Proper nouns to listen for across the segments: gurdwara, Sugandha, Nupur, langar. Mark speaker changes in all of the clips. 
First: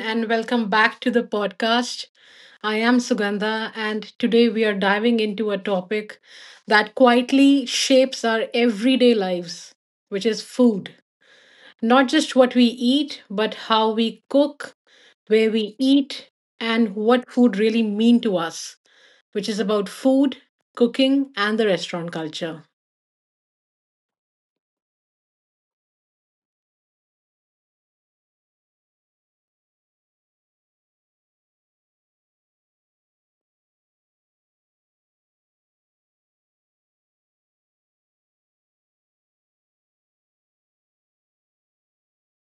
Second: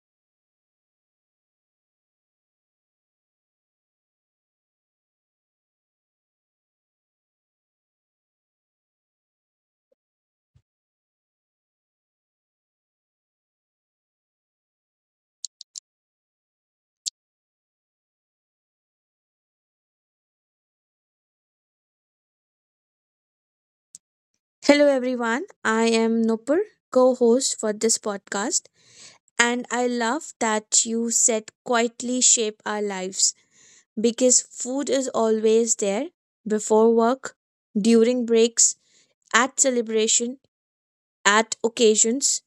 Speaker 1: and welcome back to the podcast. I am Sugandha, and today we are diving into a topic that quietly shapes our everyday lives, which is food. Not just what we eat, but how we cook, where we eat, and what food really mean to us, which is about food, cooking, and the restaurant culture.
Speaker 2: Hello, everyone. I am Nupur, co host for this podcast, and I love that you said quietly shape our lives because food is always there before work, during breaks, at celebration, at occasions,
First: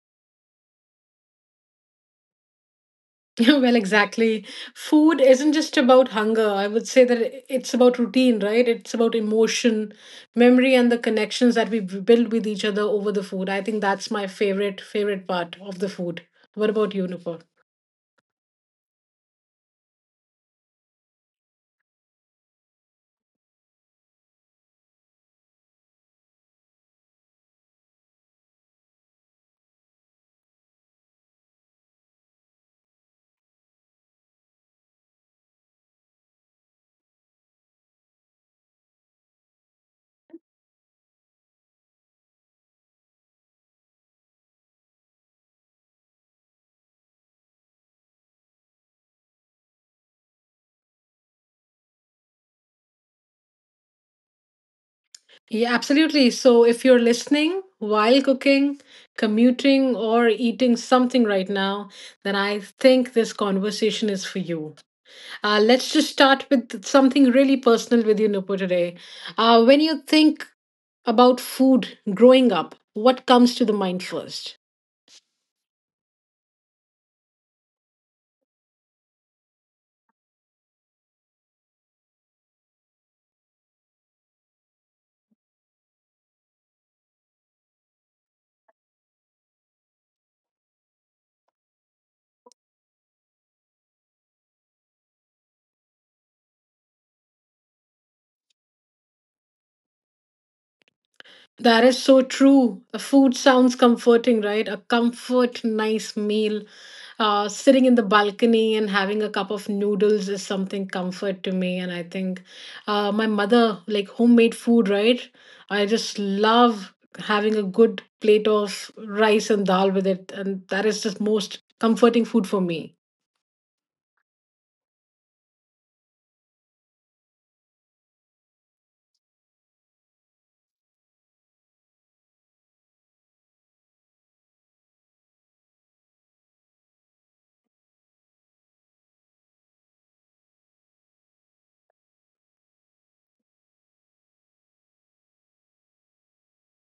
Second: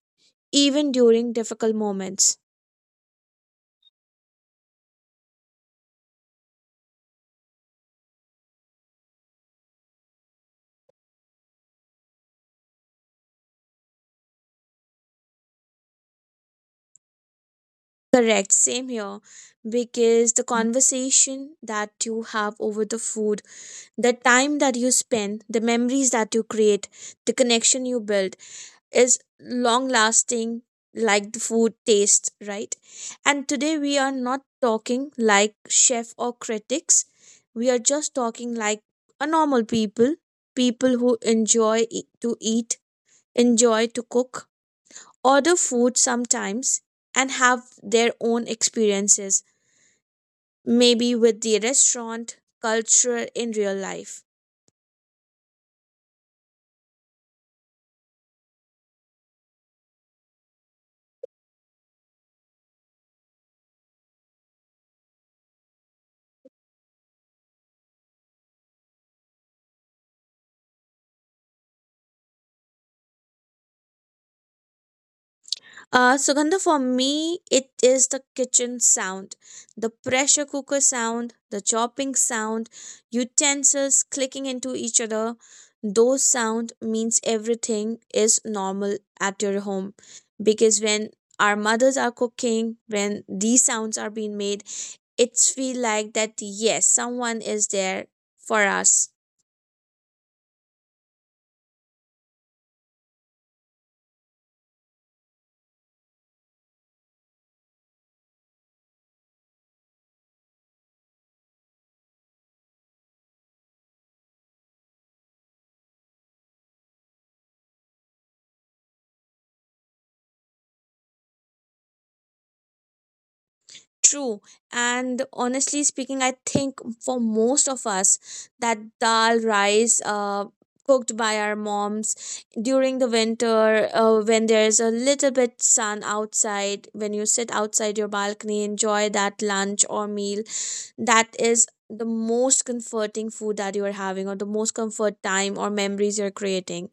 Speaker 2: even during difficult moments.
Speaker 1: Well, exactly. Food isn't just about hunger. I would say that it's about routine, right? It's about emotion, memory, and the connections that we build with each other over the food. I think that's my favorite, favorite part of the food. What about you, Nupur?
Speaker 2: Correct, same here. Because the conversation that you have over the food, the time that you spend, the memories that you create, the connection you build is long lasting like the food taste, right? And today we are not talking like chef or critics. We are just talking like a normal people, people who enjoy to eat, enjoy to cook, order food sometimes and have their own experiences maybe with the restaurant culture in real life.
Speaker 1: Yeah, absolutely. So if you're listening while cooking, commuting, or eating something right now, then I think this conversation is for you. Let's just start with something really personal with you, Nupur, today. When you think about food growing up, what comes to the mind first?
Speaker 2: Sugandha, for me, it is the kitchen sound, the pressure cooker sound, the chopping sound, utensils clicking into each other. Those sound means everything is normal at your home, because when our mothers are cooking, when these sounds are being made, it's feel like that yes, someone is there for us.
Speaker 1: That is so true. The food sounds comforting, right? A comfort, nice meal. Sitting in the balcony and having a cup of noodles is something comfort to me. And I think my mother, like homemade food, right? I just love having a good plate of rice and dal with it. And that is the most comforting food for me.
Speaker 2: True. And honestly speaking, I think for most of us, that dal rice cooked by our moms during the winter, when there's a little bit sun outside, when you sit outside your balcony, enjoy that lunch or meal, that is the most comforting food that you are having, or the most comfort time or memories you're creating.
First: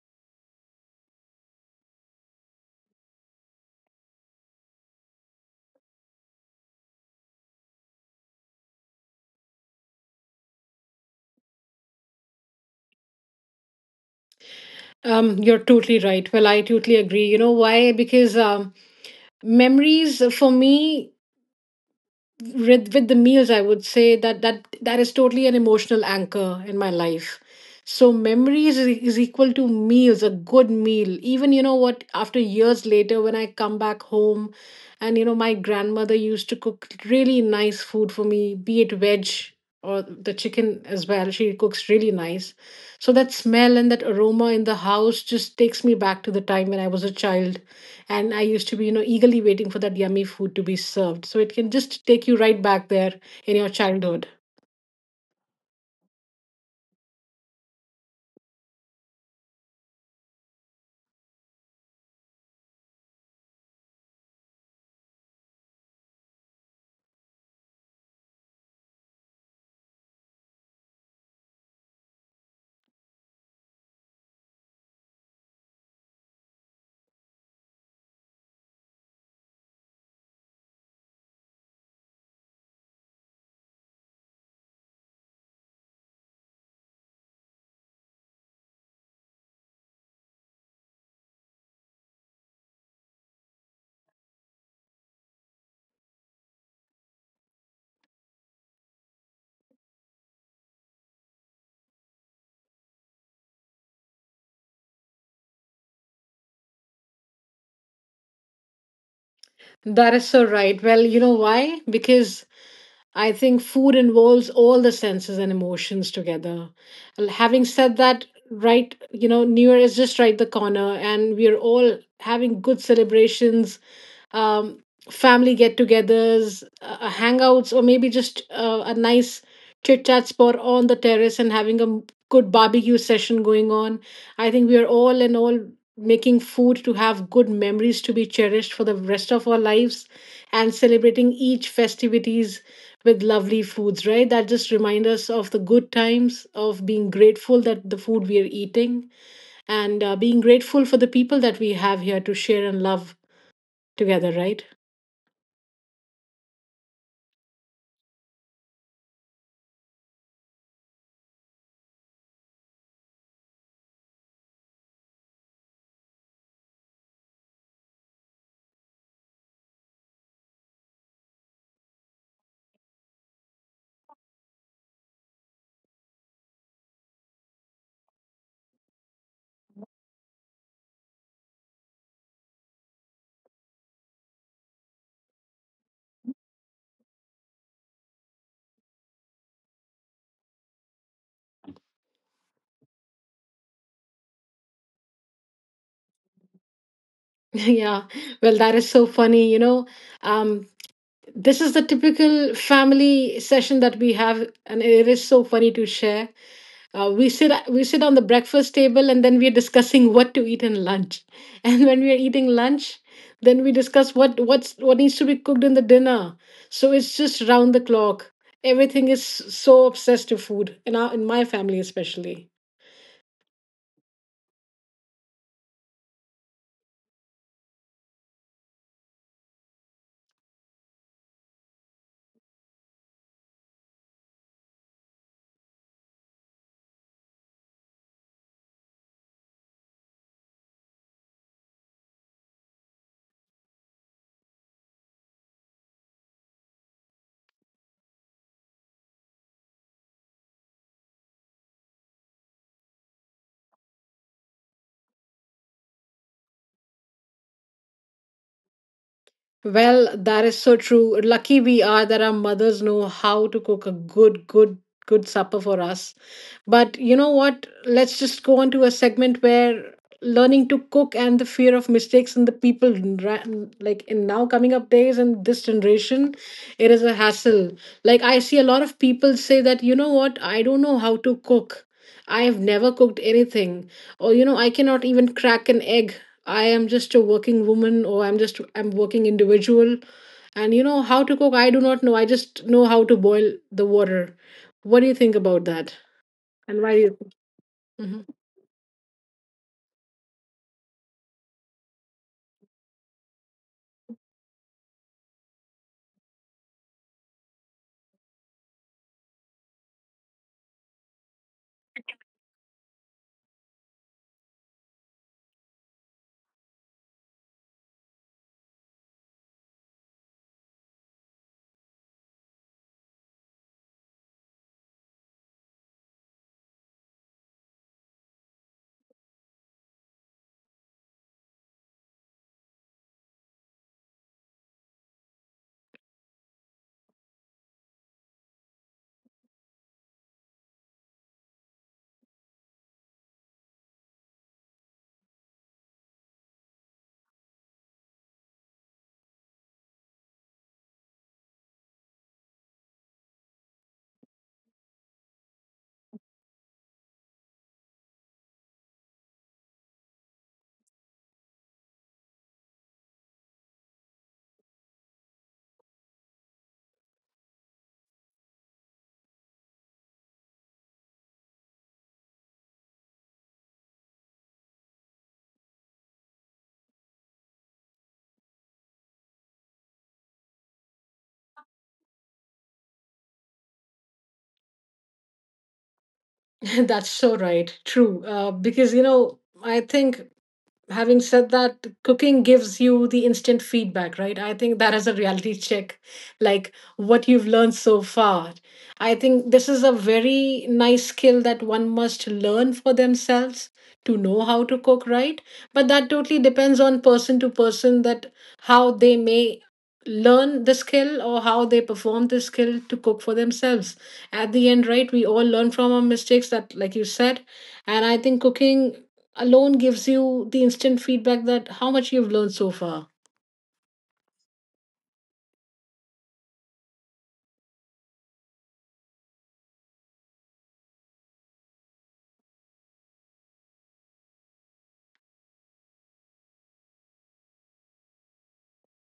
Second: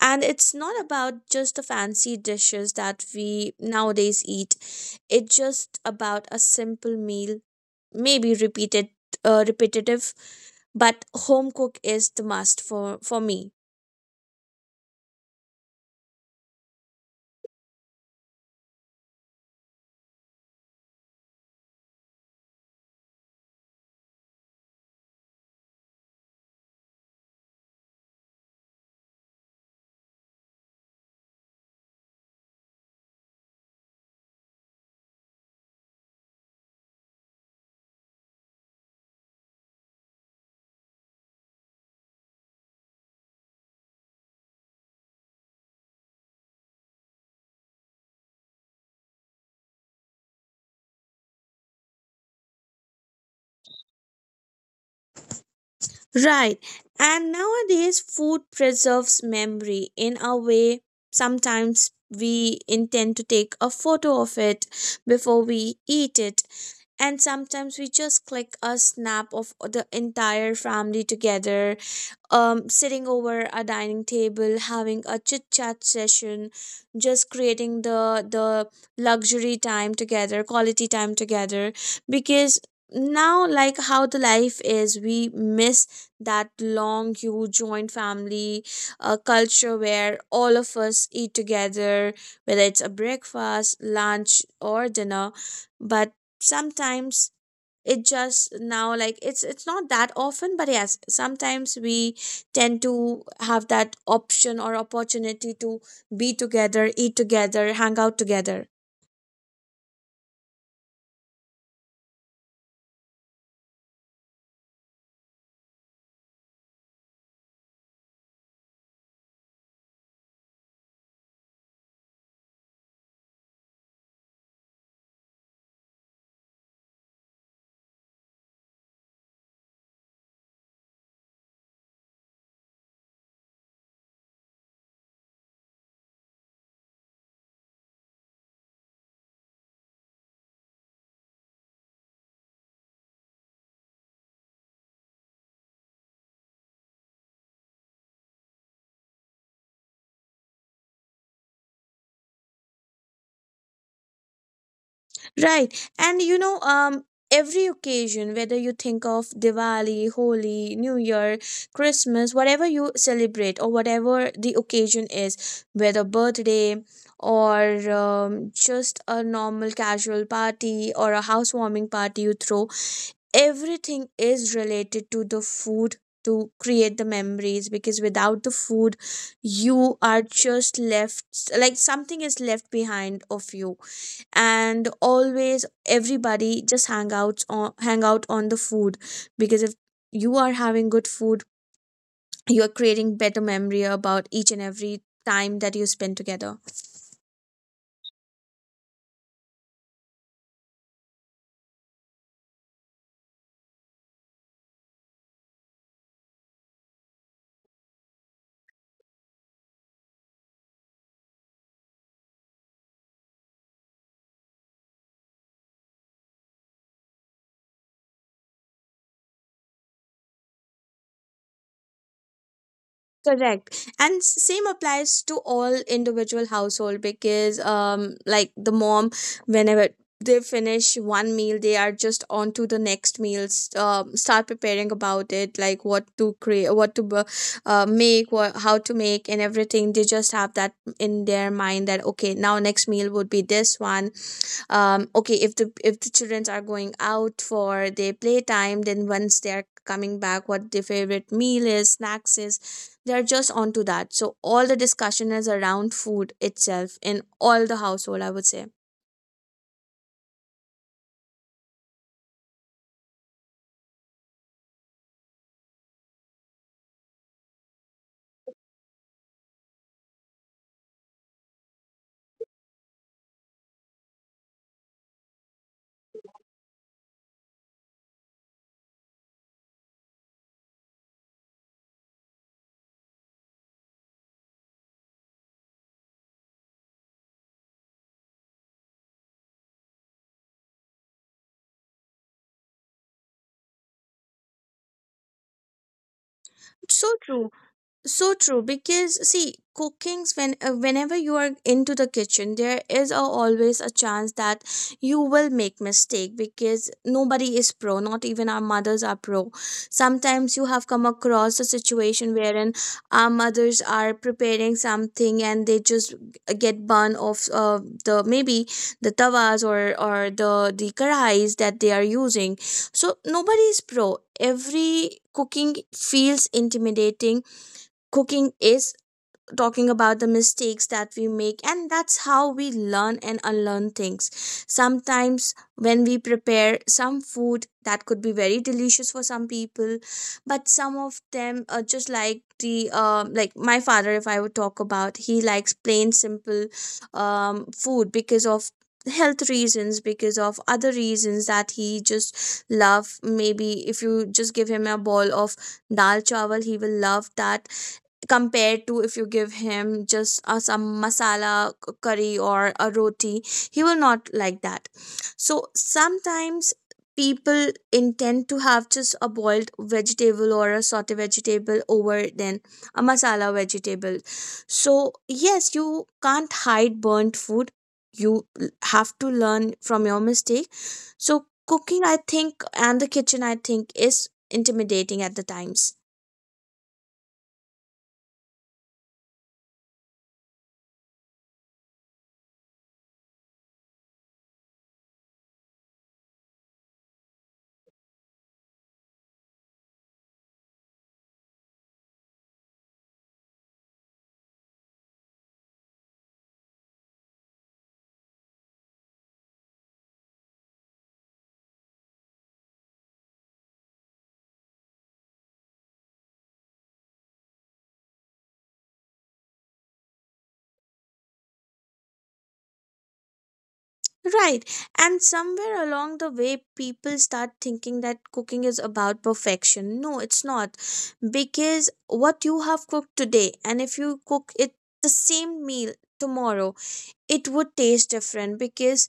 Speaker 2: And it's not about just the fancy dishes that we nowadays eat. It's just about a simple meal, maybe repeated, repetitive, but home cook is the must for me.
Speaker 1: You're totally right. Well, I totally agree. You know why? Because memories for me with the meals I would say that that is totally an emotional anchor in my life, so memories is equal to meals. A good meal, even, you know what, after years later when I come back home, and you know, my grandmother used to cook really nice food for me, be it veg or the chicken as well. She cooks really nice. So that smell and that aroma in the house just takes me back to the time when I was a child, and I used to be, you know, eagerly waiting for that yummy food to be served. So it can just take you right back there in your childhood.
Speaker 2: Right. And nowadays, food preserves memory in a way, sometimes we intend to take a photo of it before we eat it. And sometimes we just click a snap of the entire family together, sitting over a dining table, having a chit chat session, just creating the luxury time together, quality time together. Because now, like how the life is, we miss that long, huge joint family culture where all of us eat together, whether it's a breakfast, lunch, or dinner. But sometimes, it just now like it's not that often, but yes, sometimes we tend to have that option or opportunity to be together, eat together, hang out together.
Speaker 1: That is so right. Well, you know why? Because I think food involves all the senses and emotions together. Having said that, right, you know, New Year is just right the corner, and we're all having good celebrations, um, family get togethers, hangouts, or maybe just a nice chit chat spot on the terrace and having a good barbecue session going on. I think we're all in all making food to have good memories to be cherished for the rest of our lives and celebrating each festivities with lovely foods, right? That just remind us of the good times, of being grateful that the food we are eating, and being grateful for the people that we have here to share and love together, right?
Speaker 2: Right. And you know, every occasion, whether you think of Diwali, Holi, New Year, Christmas, whatever you celebrate, or whatever the occasion is, whether birthday or just a normal casual party or a housewarming party you throw, everything is related to the food, to create the memories. Because without the food, you are just left like something is left behind of you. And always everybody just hang out on the food, because if you are having good food, you are creating better memory about each and every time that you spend together.
Speaker 1: Yeah. Well, that is so funny. You know, um, this is the typical family session that we have, and it is so funny to share. We sit on the breakfast table, and then we're discussing what to eat in lunch, and when we're eating lunch, then we discuss what needs to be cooked in the dinner. So it's just round the clock. Everything is so obsessed to food in our in my family especially.
Speaker 2: Correct. And same applies to all individual household, because like the mom, whenever they finish one meal, they are just on to the next meals. Start preparing about it, like what to create, what to make, what, how to make, and everything. They just have that in their mind that okay, now next meal would be this one. Okay, if the children are going out for their playtime, then once they are coming back, what their favorite meal is, snacks is, they're just onto that. So all the discussion is around food itself in all the household, I would say.
Speaker 1: Well, that is so true. Lucky we are that our mothers know how to cook a good supper for us. But you know what? Let's just go on to a segment where learning to cook and the fear of mistakes and the people like in now coming up days and this generation, it is a hassle. Like, I see a lot of people say that, you know what, I don't know how to cook, I have never cooked anything, or, you know, I cannot even crack an egg. I am just a working woman, or I'm working individual, and, you know, how to cook I do not know. I just know how to boil the water. What do you think about that, and why do
Speaker 2: So
Speaker 1: you?
Speaker 2: true,
Speaker 1: Mhm.
Speaker 2: so true. Because see, cookings, when whenever you are into the kitchen, there is always a chance that you will make mistake, because nobody is pro, not even our mothers are pro. Sometimes you have come across a situation wherein our mothers are preparing something, and they just get burned off the maybe the tawas or or the karhais that they are using. So nobody is pro, every cooking feels intimidating. Cooking is talking about the mistakes that we make, and that's how we learn and unlearn things. Sometimes when we prepare some food that could be very delicious for some people, but some of them are just like the like my father, if I would talk about, he likes plain simple food, because of health reasons, because of other reasons, that he just love. Maybe if you just give him a bowl of dal chawal, he will love that compared to if you give him just some masala curry or a roti, he will not like that. So sometimes people intend to have just a boiled vegetable or a saute vegetable over than a masala vegetable. So yes, you can't hide burnt food. You l- have to learn from your mistake. So cooking, I think, and the kitchen, I think, is intimidating at the times.
Speaker 1: That's so right. True. Because, you know, I think, having said that, cooking gives you the instant feedback, right? I think that is a reality check, like what you've learned so far. I think this is a very nice skill that one must learn for themselves, to know how to cook, right? But that totally depends on person to person, that how they may learn the skill or how they perform the skill to cook for themselves. At the end, right, we all learn from our mistakes, that, like you said, and I think cooking alone gives you the instant feedback, that how much you've learned so far.
Speaker 2: Right. And somewhere along the way, people start thinking that cooking is about perfection. No, it's not. Because what you have cooked today, and if you cook it the same meal tomorrow, it would taste different, because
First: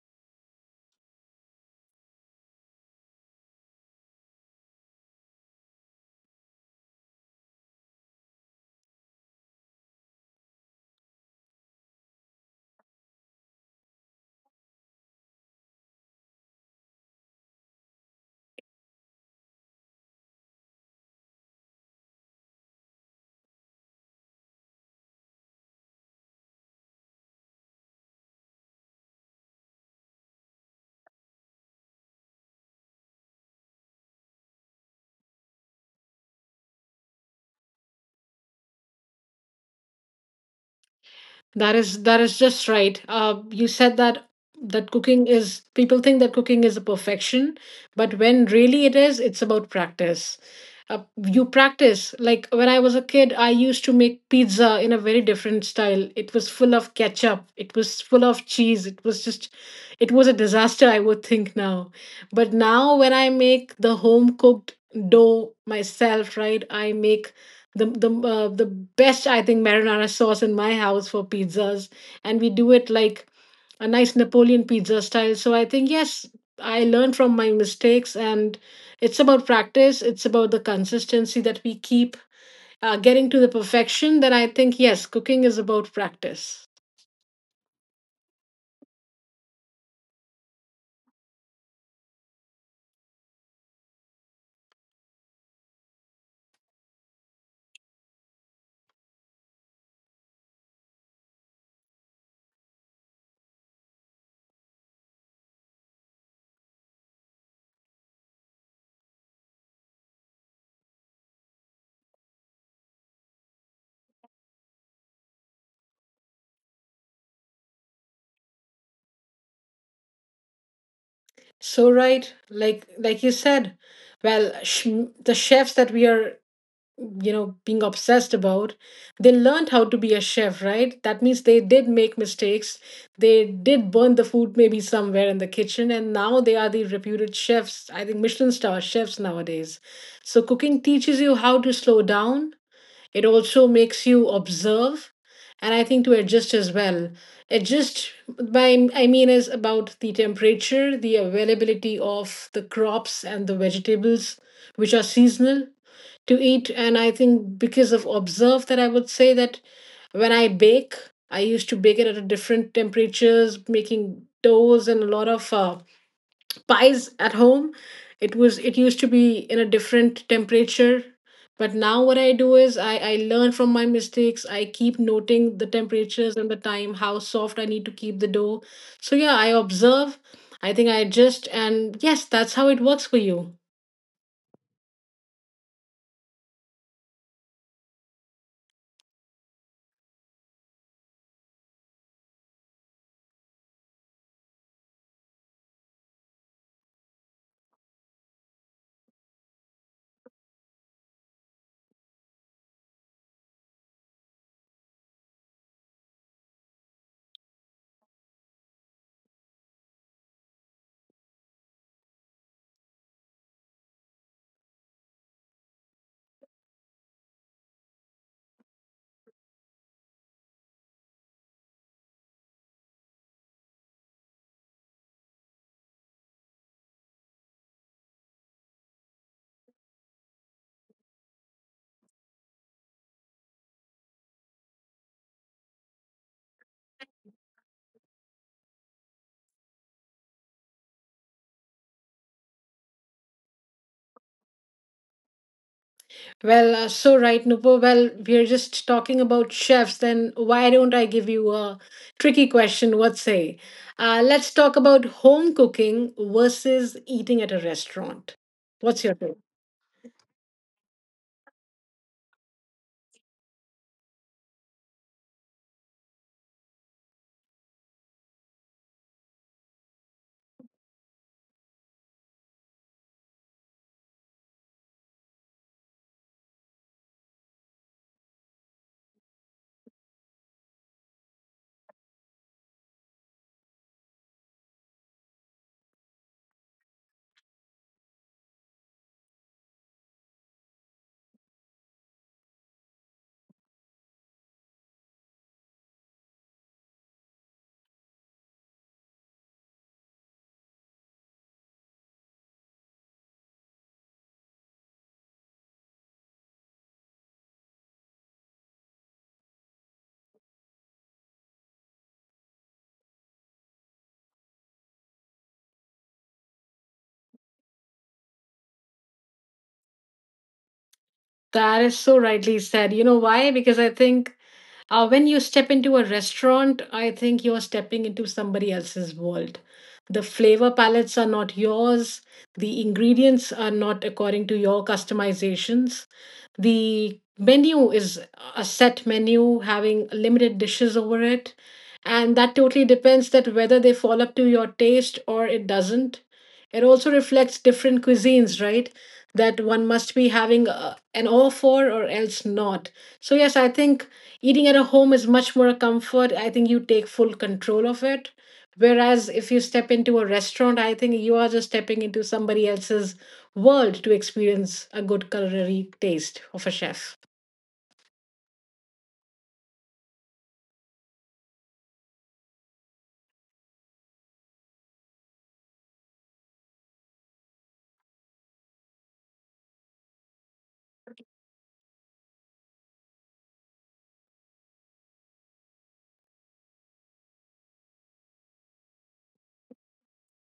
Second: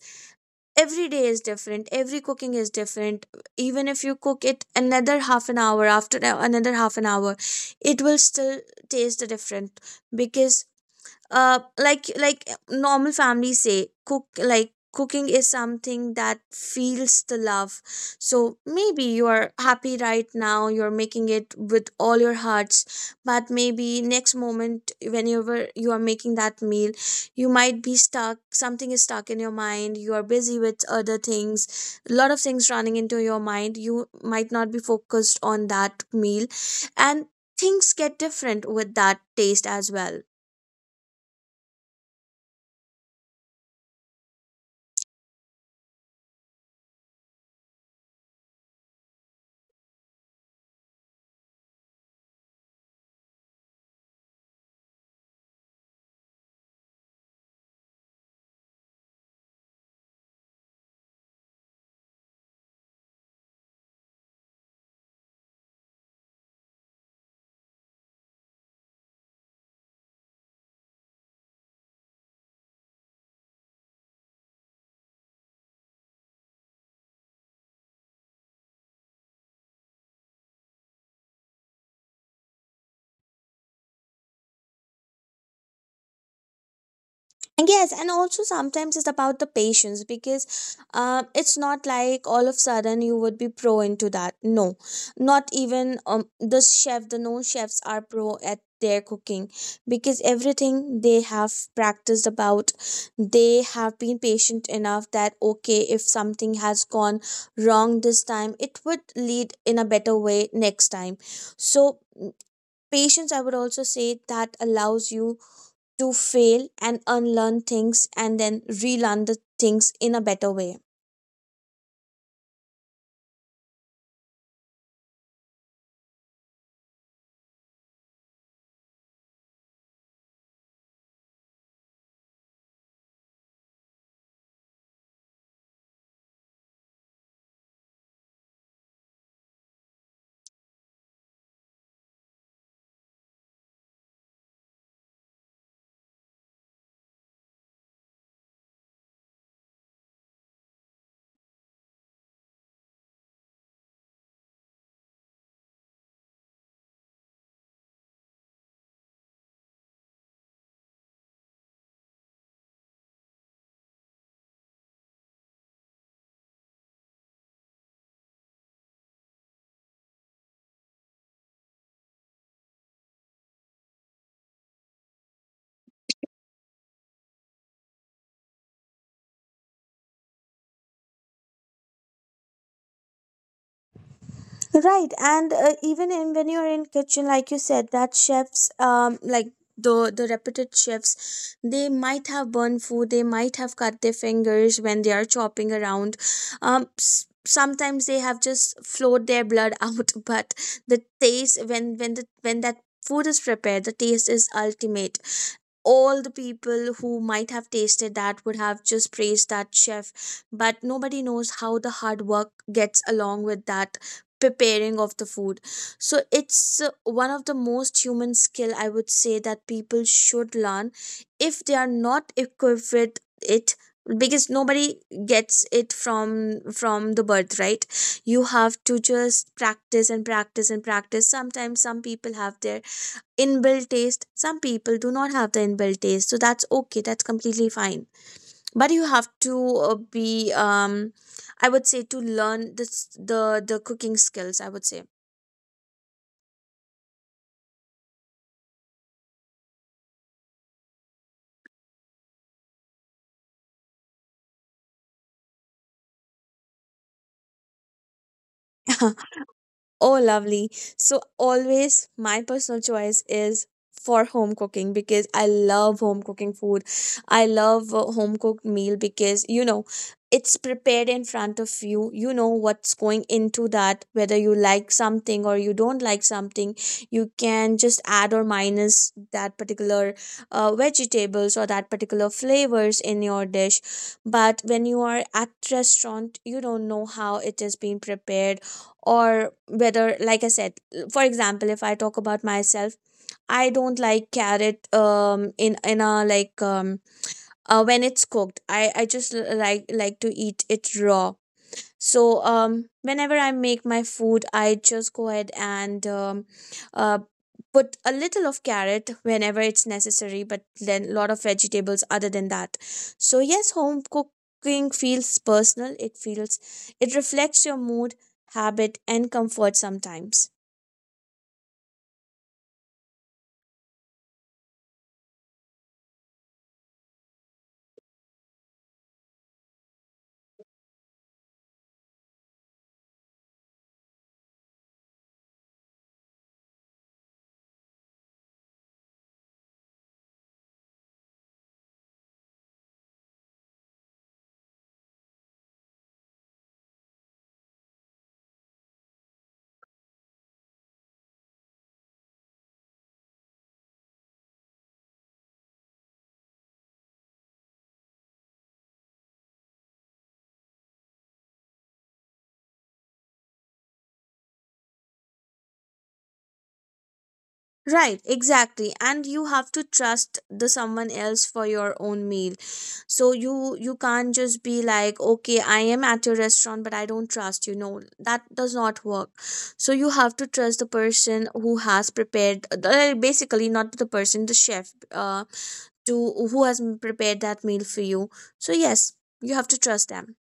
Speaker 2: every day is different. Every cooking is different. Even if you cook it another half an hour, after another half an hour, it will still taste different. Because like normal families say cook, like cooking is something that feels the love. So maybe you are happy right now, you're making it with all your hearts, but maybe next moment, whenever you are making that meal, you might be stuck, something is stuck in your mind, you are busy with other things, a lot of things running into your mind, you might not be focused on that meal, and things get different with that taste as well.
Speaker 1: That is just right. You said that that cooking is, people think that cooking is a perfection, but when really it is, it's about practice. You practice. Like, when I was a kid, I used to make pizza in a very different style. It was full of ketchup, it was full of cheese, it was just, it was a disaster I would think now. But now when I make the home cooked dough myself, right, I make the best, I think, marinara sauce in my house for pizzas, and we do it like a nice Napoleon pizza style. So I think, yes, I learned from my mistakes, and it's about practice. It's about the consistency that we keep getting to the perfection. Then I think, yes, cooking is about practice.
Speaker 2: And yes, and also sometimes it's about the patience, because it's not like all of a sudden you would be pro into that. No, not even the chef, the known chefs are pro at their cooking, because everything they have practiced about, they have been patient enough that okay, if something has gone wrong this time, it would lead in a better way next time. So, patience, I would also say, that allows you to fail and unlearn things, and then relearn the things in a better way.
Speaker 1: So right, like you said, well, the chefs that we are, you know, being obsessed about, they learned how to be a chef, right? That means they did make mistakes, they did burn the food maybe somewhere in the kitchen, and now they are the reputed chefs, I think Michelin star chefs nowadays. So cooking teaches you how to slow down. It also makes you observe, and I think to adjust as well. Adjust by, I mean, is about the temperature, the availability of the crops and the vegetables which are seasonal to eat. And I think because of observe that, I would say that when I bake, I used to bake it at a different temperatures, making doughs and a lot of pies at home. It was, it used to be in a different temperature, but now what I do is I learn from my mistakes. I keep noting the temperatures and the time, how soft I need to keep the dough. So yeah, I observe, I think I adjust, and yes, that's how it works for you.
Speaker 2: Right, and even in when you're in kitchen, like you said, that chefs, like the reputed chefs, they might have burned food, they might have cut their fingers when they are chopping around. Sometimes they have just flowed their blood out. But the taste, when the when that food is prepared, the taste is ultimate. All the people who might have tasted that would have just praised that chef, but nobody knows how the hard work gets along with that preparing of the food. So it's one of the most human skill, I would say, that people should learn if they are not equipped with it. Because nobody gets it from the birth, right? You have to just practice and practice and practice. Sometimes some people have their inbuilt taste, some people do not have the inbuilt taste, so that's okay, that's completely fine. But you have to be I would say, to learn this the cooking skills, I would say.
Speaker 1: Well, so right, Nupur. Well, we're just talking about chefs. Then why don't I give you a tricky question? What say? Let's talk about home cooking versus eating at a restaurant. What's your take?
Speaker 2: Oh, lovely. So, always my personal choice is for home cooking, because I love home cooking food. I love a home cooked meal because, you know, it's prepared in front of you. You know what's going into that, whether you like something or you don't like something. You can just add or minus that particular vegetables or that particular flavors in your dish. But when you are at restaurant, you don't know how it is being prepared, or whether, like I said, for example, if I talk about myself, I don't like carrot, in a like when it's cooked, I just like to eat it raw. So whenever I make my food, I just go ahead and uh, put a little of carrot whenever it's necessary, but then a lot of vegetables other than that. So yes, home cooking feels personal. It feels, it reflects your mood, habit, and comfort sometimes.
Speaker 1: That is so rightly said. You know why? Because I think, when you step into a restaurant, I think you're stepping into somebody else's world. The flavor palettes are not yours, the ingredients are not according to your customizations. The menu is a set menu having limited dishes over it. And that totally depends that whether they fall up to your taste or it doesn't. It also reflects different cuisines, right? That one must be having an all for or else not. So, yes, I think eating at a home is much more a comfort. I think you take full control of it. Whereas if you step into a restaurant, I think you are just stepping into somebody else's world to experience a good culinary taste of a chef.
Speaker 2: Right, exactly. And you have to trust the someone else for your own meal. So you can't just be like, okay, I am at your restaurant, but I don't trust you. No, that does not work. So you have to trust the person who has prepared, basically not the person, the chef, to who has prepared that meal for you. So yes, you have to trust them.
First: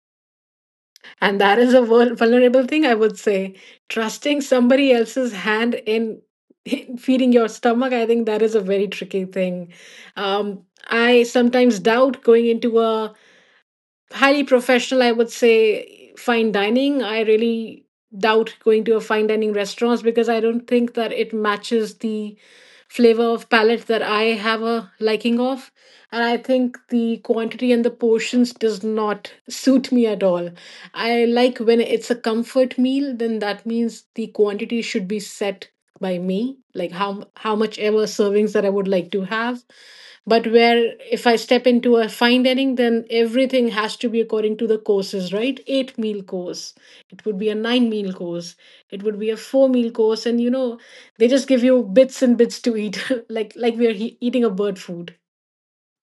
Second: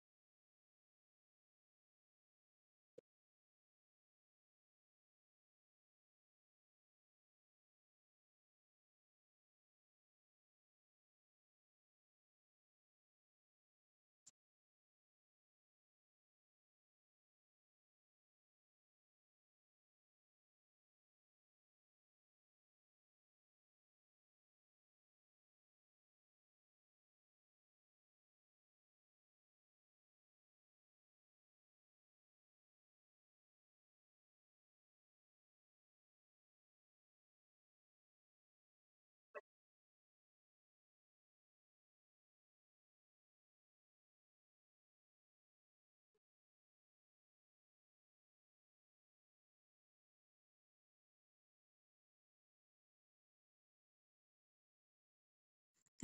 Speaker 1: And that is a vulnerable thing, I would say. Trusting somebody else's hand in, in feeding your stomach, I think that is a very tricky thing. Um, I sometimes doubt going into a highly professional, I would say, fine dining. I really doubt going to a fine dining restaurants, because I don't think that it matches the flavor of palate that I have a liking of. And I think the quantity and the portions does not suit me at all. I like when it's a comfort meal, then that means the quantity should be set by me, like how much ever servings that I would like to have. But where if I step into a fine dining, then everything has to be according to the courses, right? 8 meal course, it would be a 9 meal course, it would be a 4 meal course, and you know, they just give you bits and bits to eat, like we are eating a bird food.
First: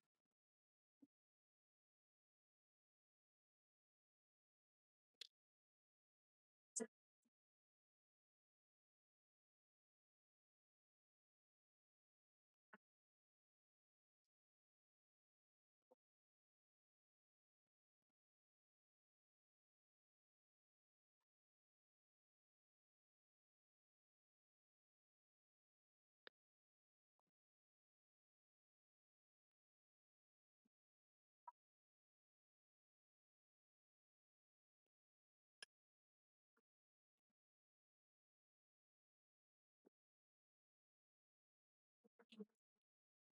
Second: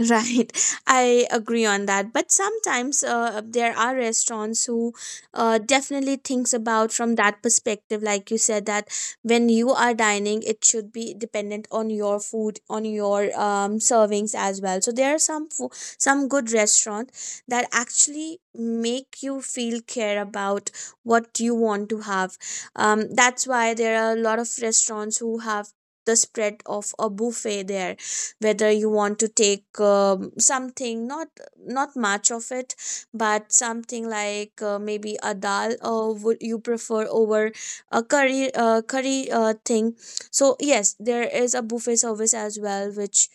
Speaker 2: Right, I agree on that. But sometimes there are restaurants who definitely thinks about from that perspective, like you said, that when you are dining, it should be dependent on your food, on your servings as well. So there are some good restaurants that actually make you feel care about what you want to have. That's why there are a lot of restaurants who have the spread of a buffet there, whether you want to take something, not much of it, but something like, maybe a dal, or would you prefer over a curry thing. So yes, there is a buffet service as well, which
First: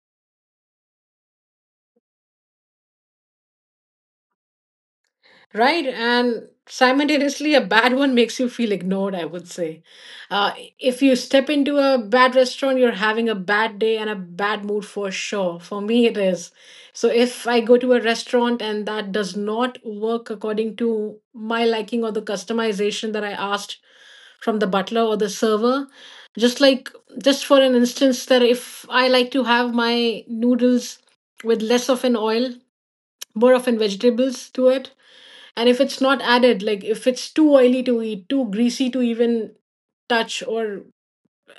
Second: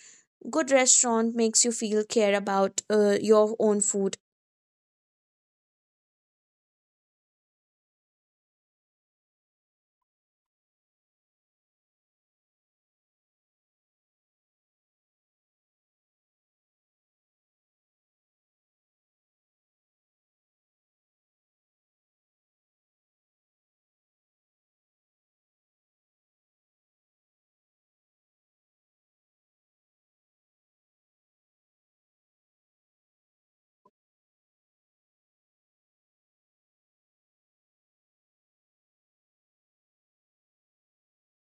Speaker 2: good restaurant makes you feel care about your own food.
Speaker 1: Right. And simultaneously, a bad one makes you feel ignored, I would say. Uh, if you step into a bad restaurant, you're having a bad day and a bad mood for sure. For me, it is. So if I go to a restaurant and that does not work according to my liking or the customization that I asked from the butler or the server, just like, just for an instance, that if I like to have my noodles with less of an oil, more of an vegetables to it and if it's not added, like if it's too oily to eat, too greasy to even touch or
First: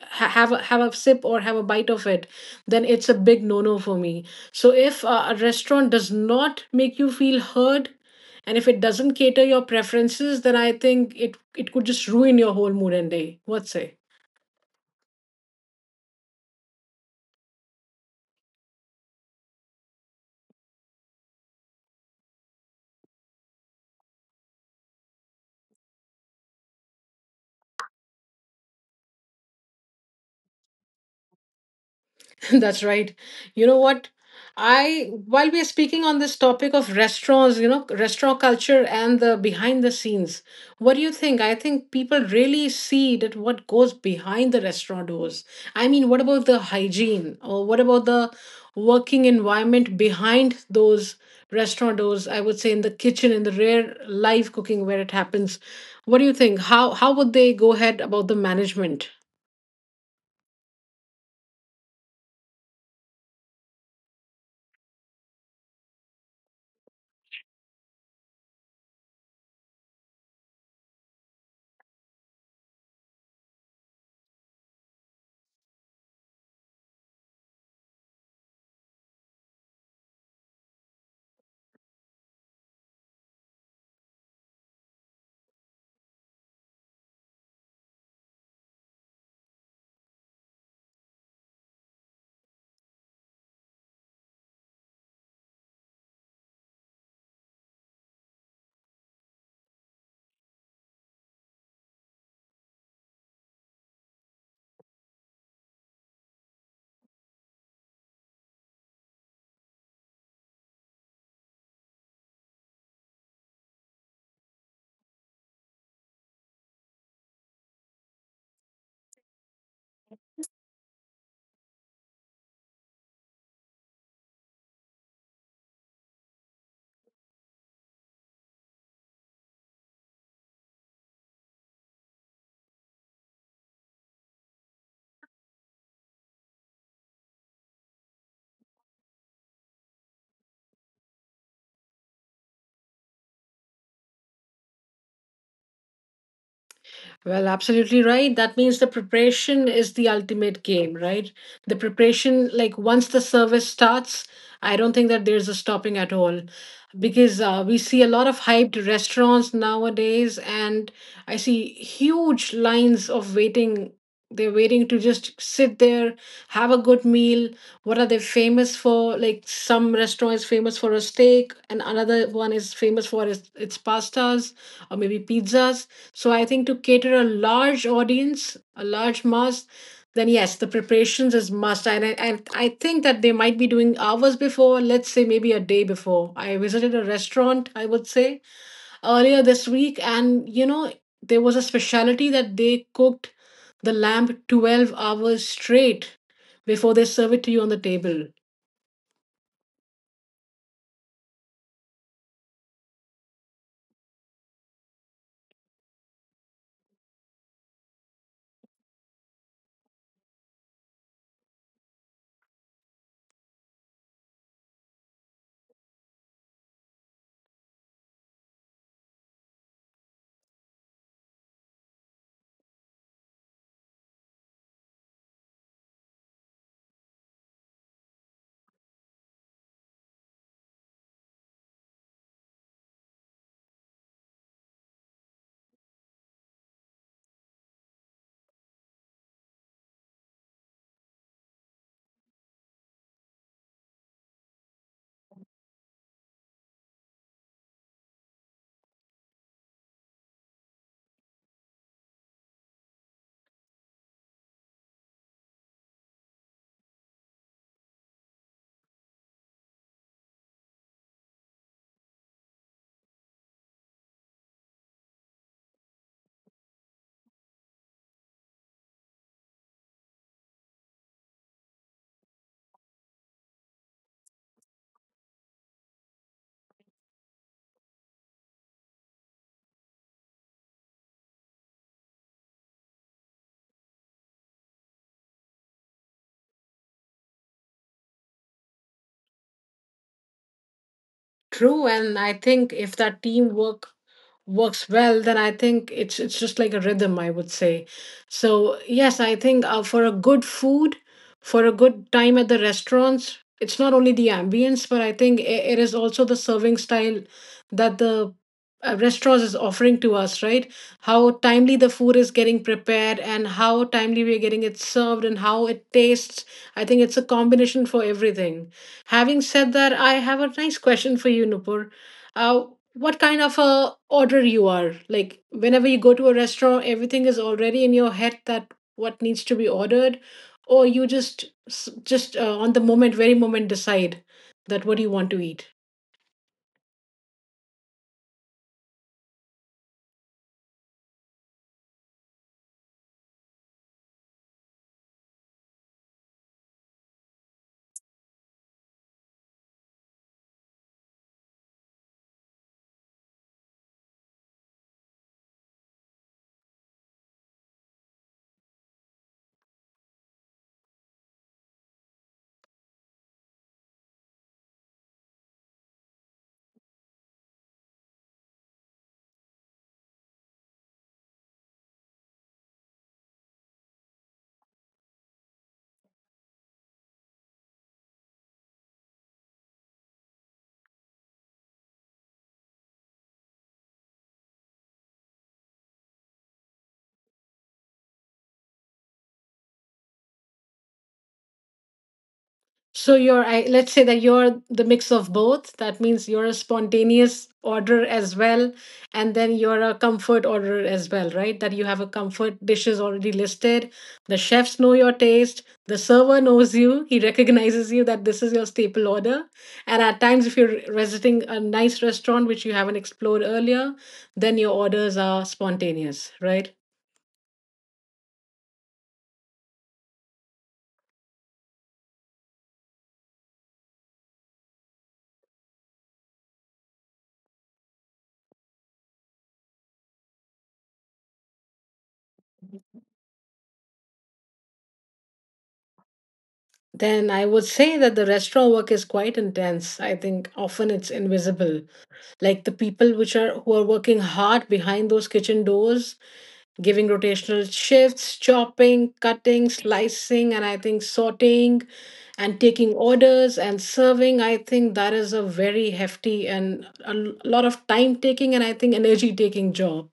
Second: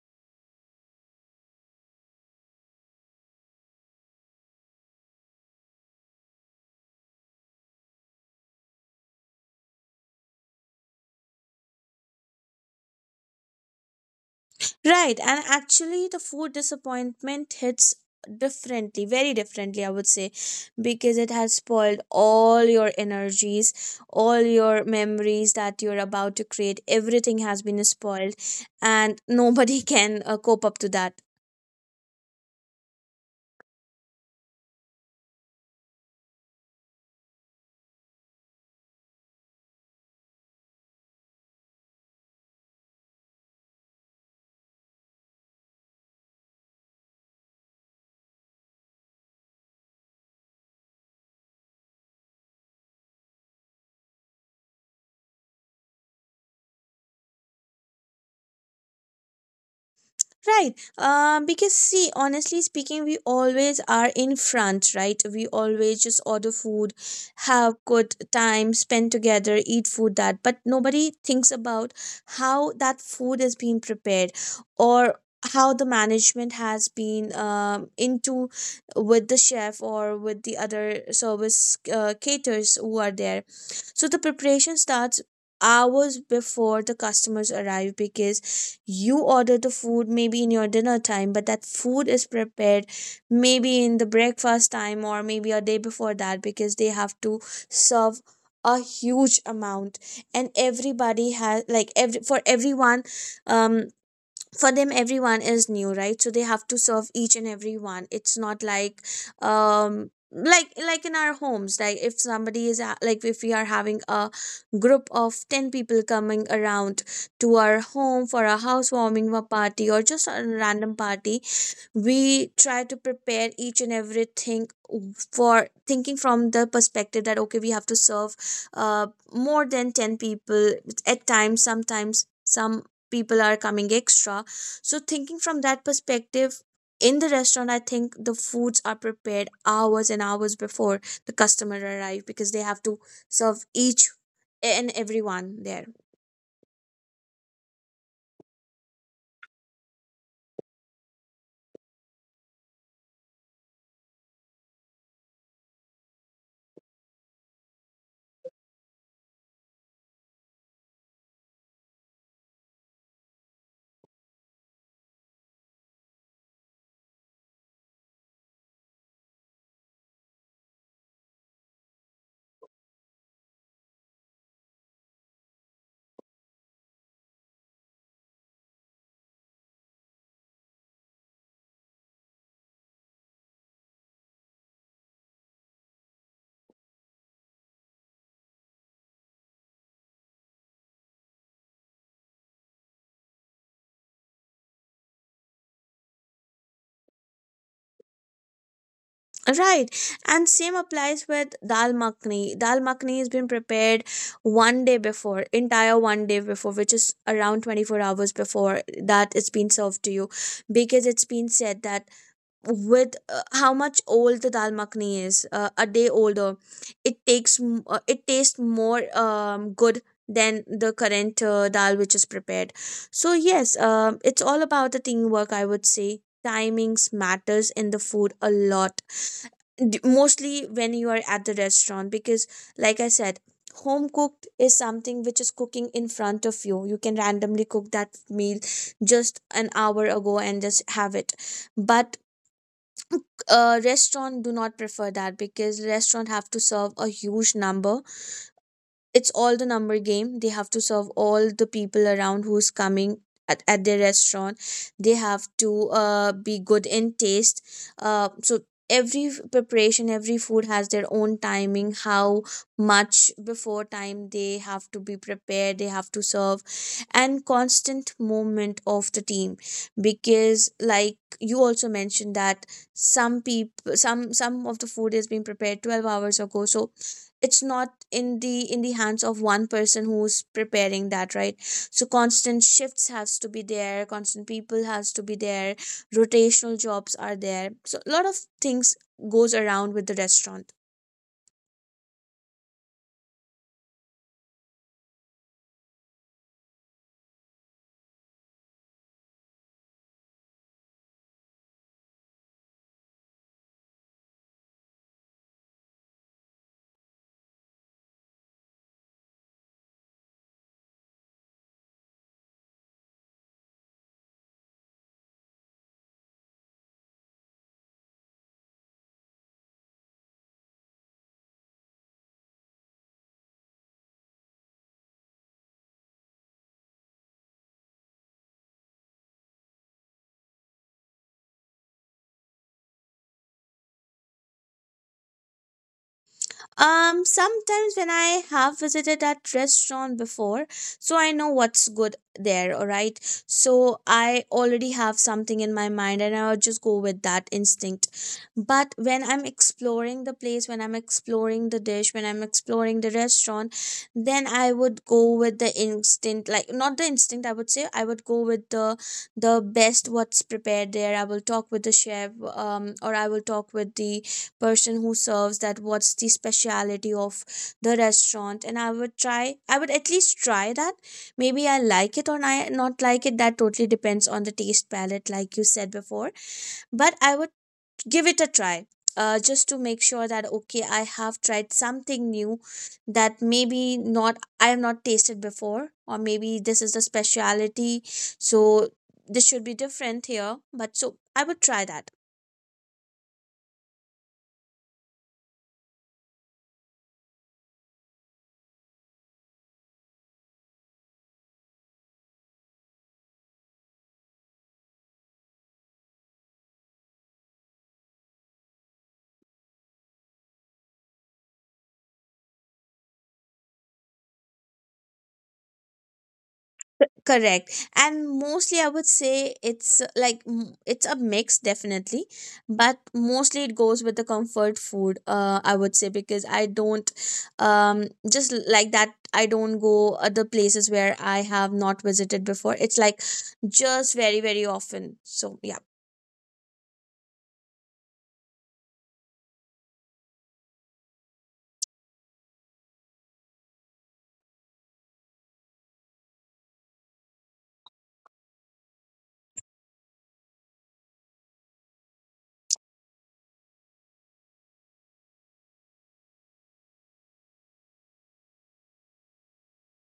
Speaker 1: have a sip or have a bite of it, then it's a big no no for me. So if a restaurant does not make you feel heard, and if it doesn't cater your preferences, then I think it could just ruin your whole mood and day. What say?
Speaker 2: Right, and actually, the food disappointment hits differently, very differently, I would say, because it has spoiled all your energies, all your memories that you're about to create. Everything has been spoiled, and nobody can cope up to that.
Speaker 1: That's right. You know what? I while we are speaking on this topic of restaurants, you know, restaurant culture and the behind the scenes, what do you think? I think people really see that what goes behind the restaurant doors. I mean, what about the hygiene or what about the working environment behind those restaurant doors? I would say in the kitchen, in the rare live cooking where it happens. What do you think? How would they go ahead about the management?
Speaker 2: Right. Because see, honestly speaking, we always are in front, right? We always just order food, have good time, spend together, eat food that, but nobody thinks about how that food is being prepared, or how the management has been, into with the chef or with the other service caterers who are there. So the preparation starts hours before the customers arrive, because you order the food maybe in your dinner time, but that food is prepared maybe in the breakfast time, or maybe a day before that, because they have to serve a huge amount, and everybody has, like, every for everyone, um for them everyone is new, right? So they have to serve each and every one. It's not like, like in our homes, like if somebody is a- like if we are having a group of 10 people coming around to our home for a housewarming party, or just a random party. We try to prepare each and everything, for thinking from the perspective that, okay, we have to serve uh, more than 10 people. At times, sometimes some people are coming extra, so thinking from that perspective, in the restaurant I think the foods are prepared hours and hours before the customer arrive, because they have to serve each and everyone there.
Speaker 1: Well, absolutely right. That means the preparation is the ultimate game, right? The preparation, like once the service starts, I don't think that there's a stopping at all because we see a lot of hyped restaurants nowadays, and I see huge lines of waiting. They're waiting to just sit there, have a good meal. What are they famous for? Like some restaurant is famous for a steak, and another one is famous for its pastas or maybe pizzas, so I think to cater a large audience, a large mass, then yes, the preparations is must. And I think that they might be doing hours before, let's say maybe a day before. I visited a restaurant, I would say, earlier this week, and you know, there was a specialty that they cooked the lamb 12 hours straight before they serve it to you on the table.
Speaker 2: Right, and same applies with dal makhni. Dal makhni has been prepared one day before, entire one day before, which is around 24 hours before that it's been served to you, because it's been said that with, how much old the dal makhani is, a day older, it it tastes more good than the current dal which is prepared. So yes, it's all about the teamwork, I would say. Timings matters in the food a lot, mostly when you are at the restaurant, because like I said, home cooked is something which is cooking in front of you, you can randomly cook that meal just an hour ago and just have it. But restaurant do not prefer that, because restaurant have to serve a huge number. It's all the number game, they have to serve all the people around who's coming at their restaurant. They have to be good in taste. So every preparation, every food has their own timing, how much before time they have to be prepared, they have to serve. And constant movement of the team, because like you also mentioned that some people, some of the food is being prepared 12 hours ago, so it's not in the hands of one person who's preparing that, right? So constant shifts has to be there, constant people has to be there, rotational jobs are there. So a lot of things goes around with the restaurant.
Speaker 1: True, and I think if that teamwork works well, then I think it's just like a rhythm, I would say. So yes, I think for a good food, for a good time at the restaurants, it's not only the ambience, but I think I it is also the serving style that the restaurants is offering to us, right? How timely the food is getting prepared, and how timely we are getting it served, and how it tastes. I think it's a combination for everything. Having said that, I have a nice question for you, Nupur. Uh, what kind of a order you are? Like whenever you go to a restaurant, everything is already in your head that what needs to be ordered, or you just just on the moment, very moment, decide that what do you want to eat.
Speaker 2: Sometimes when I have visited that restaurant before, so I know what's good there, all right? So I already have something in my mind, and I'll just go with that instinct. But when I'm exploring the place, when I'm exploring the dish, when I'm exploring the restaurant, then I would go with the instinct, like not the instinct, I would say I would go with the best what's prepared there. I will talk with the chef, or I will talk with the person who serves, that what's the speciality of the restaurant, and I would at least try that. Maybe I like it, or I not like it, that totally depends on the taste palette, like you said before. But I would give it a try, just to make sure that, okay, I have tried something new, that maybe not, I have not tasted before, or maybe this is the speciality, so this should be different here. But so I would try that.
Speaker 1: So you're, I, let's say that you're the mix of both. That means you're a spontaneous order as well, and then you're a comfort order as well, right? That you have a comfort dishes already listed. The chefs know your taste. The server knows you. He recognizes you that this is your staple order. And at times, if you're visiting a nice restaurant which you haven't explored earlier, then your orders are spontaneous, right?
Speaker 2: Correct. And mostly I would say it's, it's a mix definitely. But mostly it goes with the comfort food, I would say, because I don't, um just like that, I don't go other places where I have not visited before. It's like, just very very often, so yeah.
Speaker 1: Then I would say that the restaurant work is quite intense. I think often it's invisible, like the people which are who are working hard behind those kitchen doors, giving rotational shifts, chopping, cutting, slicing, and I think sorting and taking orders and serving. I think that is a very hefty and a lot of time taking and I think energy taking job.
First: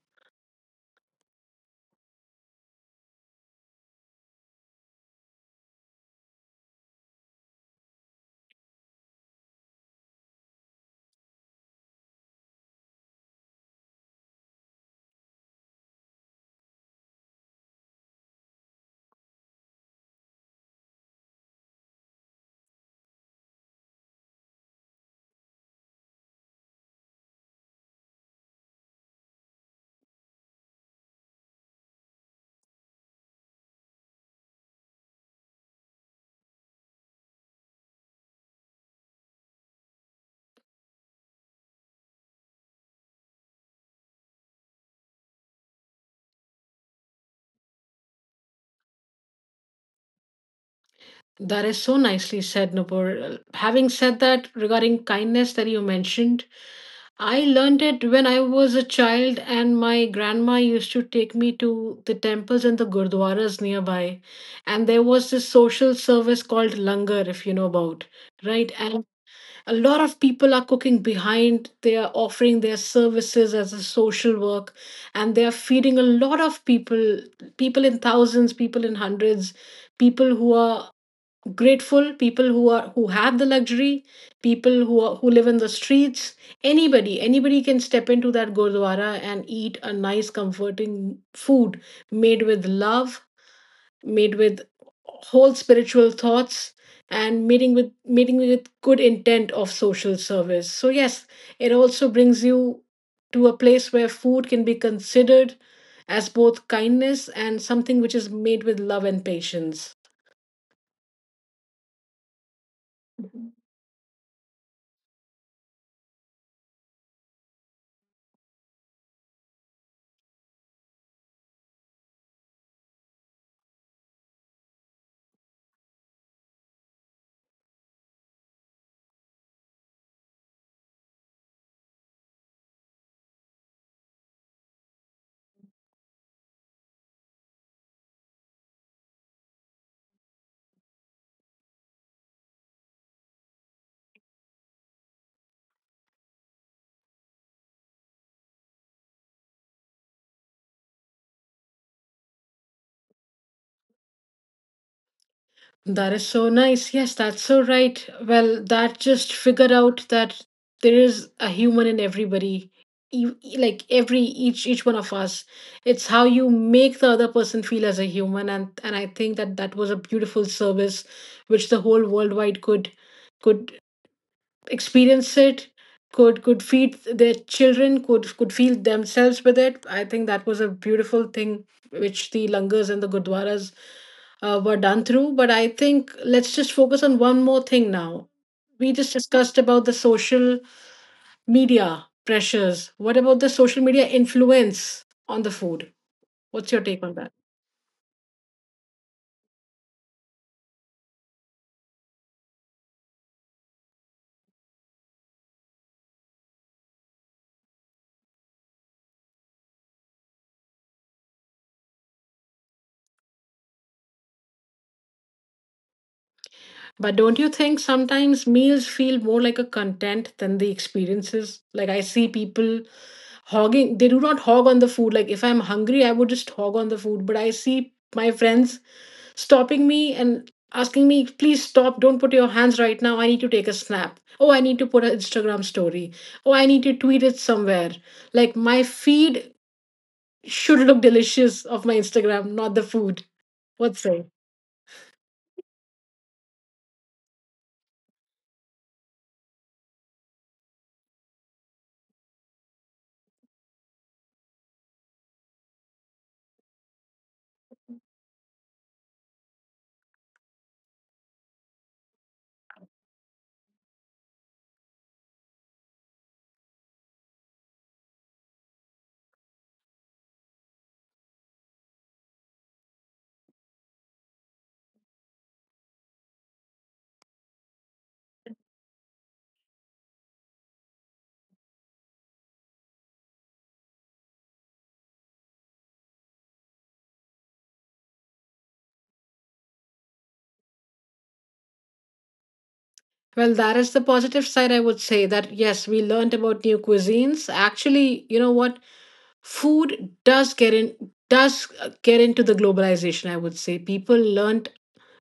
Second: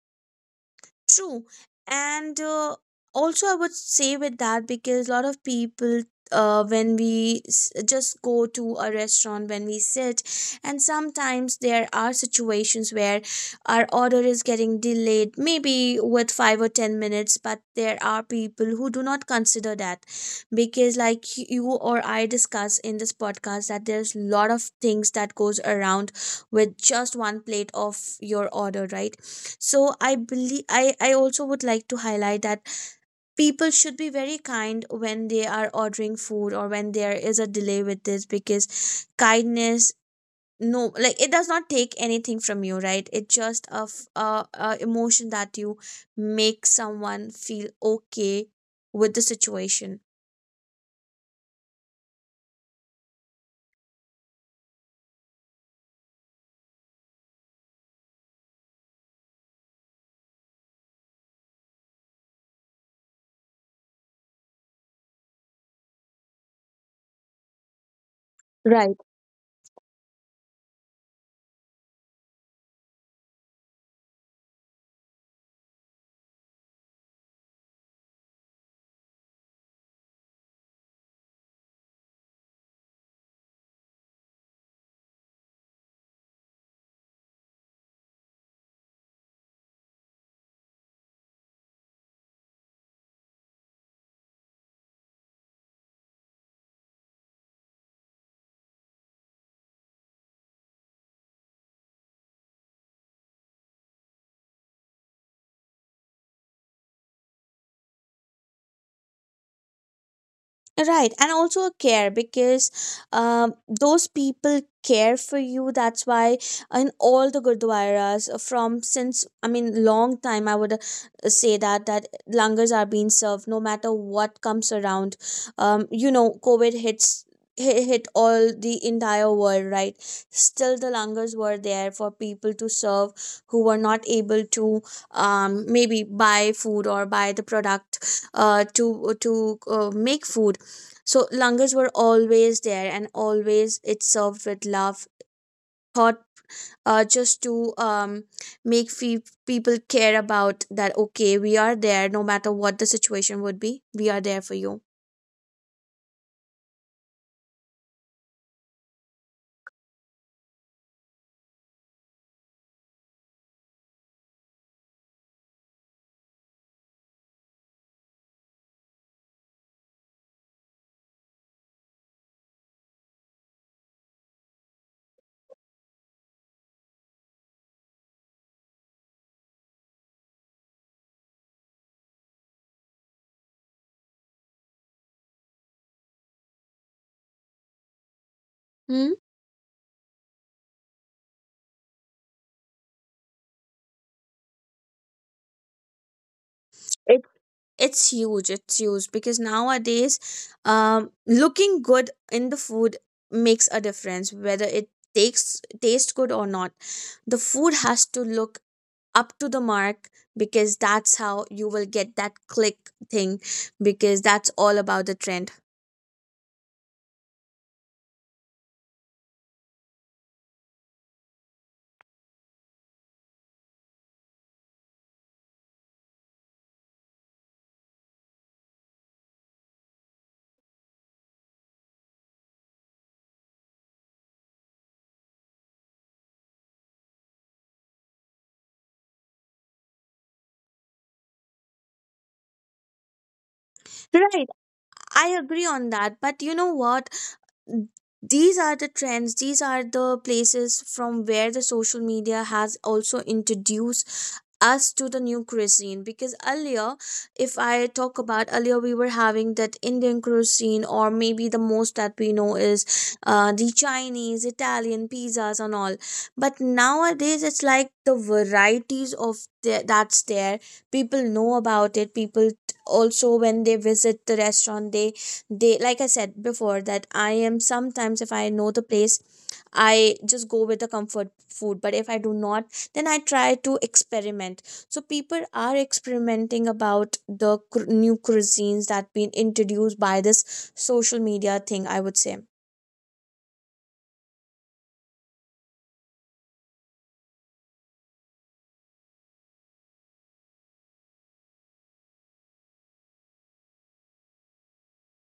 Speaker 2: True. And also, I would say, with that, because a lot of people, when we just go to a restaurant, when we sit, and sometimes there are situations where our order is getting delayed, maybe with 5 or 10 minutes, but there are people who do not consider that, because, like you or I discuss in this podcast, that there's a lot of things that goes around with just one plate of your order, right? So I believe I also would like to highlight that people should be very kind when they are ordering food, or when there is a delay with this, because kindness, no, like, it does not take anything from you, right? It's just a emotion that you make someone feel okay with the situation,
Speaker 1: That is so nicely said, Nupur. Having said that, regarding kindness that you mentioned, I learned it when I was a child, and my grandma used to take me to the temples and the gurdwaras nearby. And there was this social service called langar, if you know about, right?
Speaker 2: right?
Speaker 1: And a lot of people are cooking behind, they are offering their services as a social work, and they are feeding a lot of people, people in thousands, people in hundreds, people who are grateful, people who are who have the luxury, people who are, who live in the streets. Anybody can step into that gurdwara and eat a nice comforting food, made with love, made with whole spiritual thoughts, and meeting with good intent of social service. So yes, it also brings you to a place where food can be considered as both kindness and something which is made with love and patience.
Speaker 2: Right, and also a care, because those people care for you. That's why in all the gurdwaras, from since, I mean, long time, I would say, that langars are being served no matter what comes around. You know, COVID hit all the entire world, right? Still, the langars were there for people to serve who were not able to, maybe buy food or buy the product, to make food. So langers were always there, and always it served with love, thought, just to make people care about that. Okay, we are there, no matter what the situation would be. We are there for you.
Speaker 1: That is so nice. Yes, that's so right. Well, that just figured out that there is a human in everybody, like every each one of us. It's how you make the other person feel as a human, and I think that that was a beautiful service, which the whole worldwide could experience it, could feed their children, could feel themselves with it. I think that was a beautiful thing which the langars and the gurdwaras were done through. But I think let's just focus on one more thing now. We
Speaker 2: Hmm?
Speaker 1: just discussed about the social media pressures. What about the social media influence on the food? What's your take on
Speaker 2: It
Speaker 1: that?
Speaker 2: it's huge. It's huge, because nowadays, looking good in the food makes a difference, whether it takes taste good or not. The food has to look up to the mark, because that's how you will get that click thing, because that's all about the trend.
Speaker 1: But don't you think sometimes meals feel more like a content than the experiences? Like I see people hogging, they do not hog on the food. Like if I'm hungry, I would just hog on the food. But I see my friends stopping me and asking me, please stop, don't put your hands right now. I need to take a snap. Oh, I need to put an Instagram story. Oh, I need to tweet it somewhere. Like my feed should look delicious of my Instagram, not the food. What's say?
Speaker 2: Right, I agree on that. But you know what? These are the trends, these are the places from where the social media has also introduced us to the new cuisine. Because earlier, if I talk about earlier, we were having that Indian cuisine, or maybe the most that we know is, the Chinese Italian pizzas and all. But nowadays it's like the varieties of that's there. People know about it, people also, when they visit the restaurant, they, like I said before, that I am sometimes, if I know the place, I just go with the comfort food, but if I do not, then I try to experiment. So people are experimenting about the new cuisines that been introduced by this social media thing, I would say.
Speaker 1: Well, that is the positive side, I would say that yes, we learned about new cuisines. Actually, you know what? Food does get in does get into the globalization, I would say. People learned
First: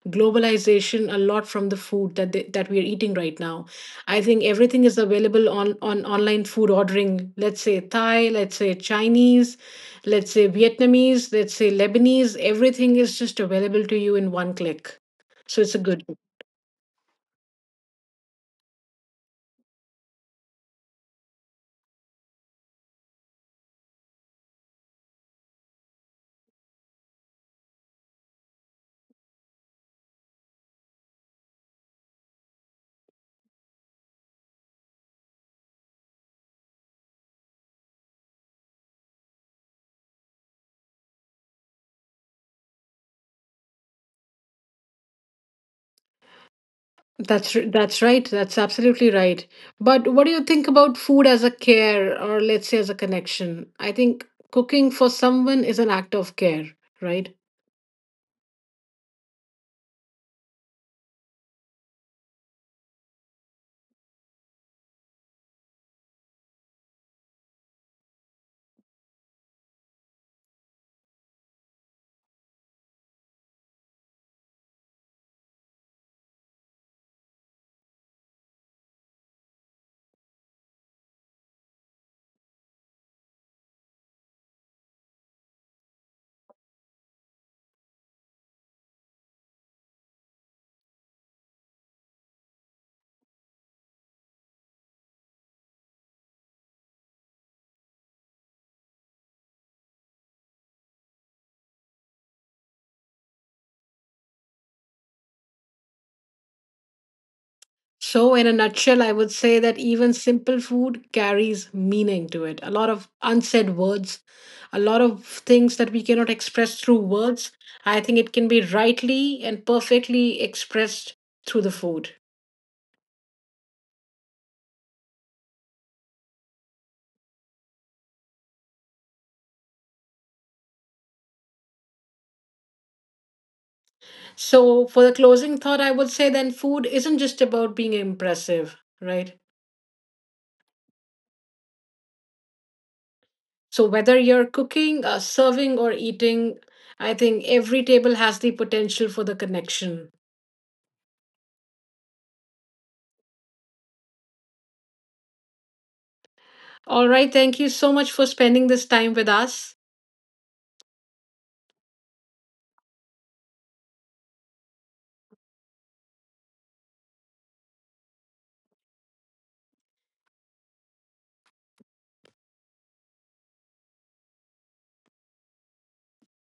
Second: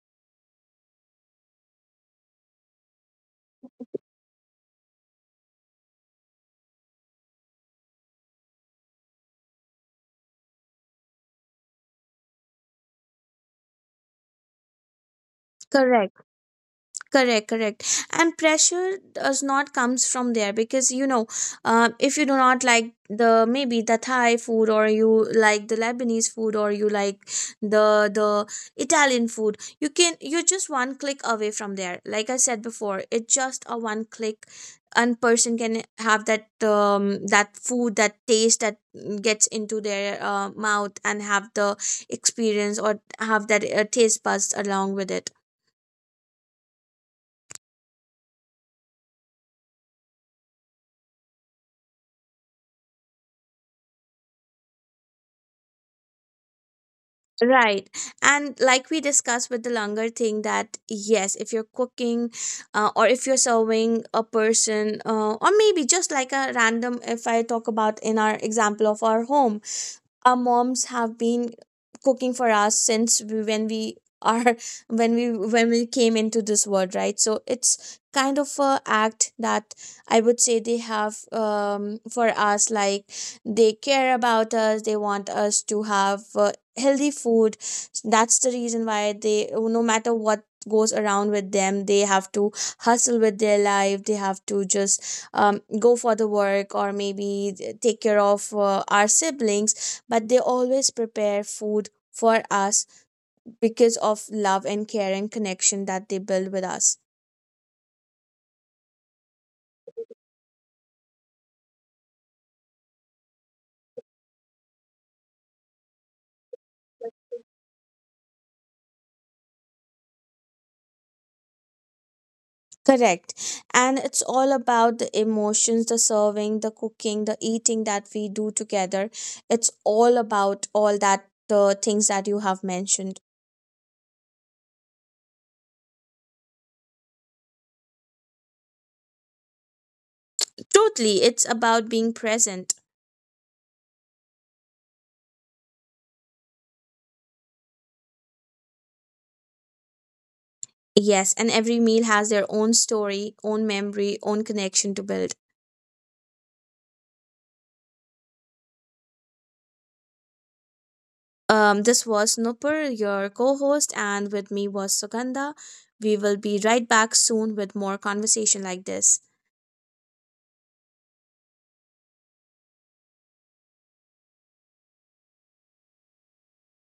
Speaker 1: globalization a lot from the food that they, that we are eating right now. I think everything is available on online food ordering. Let's say Thai, let's say Chinese, let's say Vietnamese, let's say Lebanese, everything is just available to you in one click. So it's a good.
Speaker 2: Correct, correct, correct. And pressure does not comes from there, because you know, if you do not like the, maybe the Thai food, or you like the Lebanese food, or you like the the Italian food, you're just one click away from there, like I said before, it's just a one click, and person can have that, that food, that taste, that gets into their mouth, and have the experience, or have that taste buds along with it.
Speaker 1: That's right. That's absolutely right. But what do you think about food as a care or let's say as a connection? I think cooking for someone is an act of care, right?
Speaker 2: Right. And like we discussed with the longer thing, that yes, if you're cooking, or if you're serving a person, or maybe just like a random, if I talk about, in our example of our home, our moms have been cooking for us since we, when we are when we came into this world, right? So it's kind of a act that, I would say they have, for us, like, they care about us, they want us to have healthy food. That's the reason why they, no matter what goes around with them, they have to hustle with their life, they have to just, go for the work, or maybe take care of our siblings, but they always prepare food for us, because of love and care and connection that they build with us.
Speaker 1: So in a nutshell, I would say that even simple food carries meaning to it. A lot of unsaid words, a lot of things that we cannot express through words. I think it can be rightly and perfectly expressed through the food.
Speaker 2: Correct. And it's all about the emotions, the serving, the cooking, the eating that we do together. It's all about all that the things that you have mentioned.
Speaker 1: So for the closing thought, I would say then food isn't just about being impressive, right?
Speaker 2: Totally, it's about being present.
Speaker 1: So, whether you're cooking, serving, or eating, I think every table has the potential for the connection.
Speaker 2: Yes, and every meal has their own story, own memory, own connection to build.
Speaker 1: All right. Thank you so much for spending this time with us.
Speaker 2: This was Nupur, your co host, and with me was Sugandha. We will be right back soon with more conversation like this.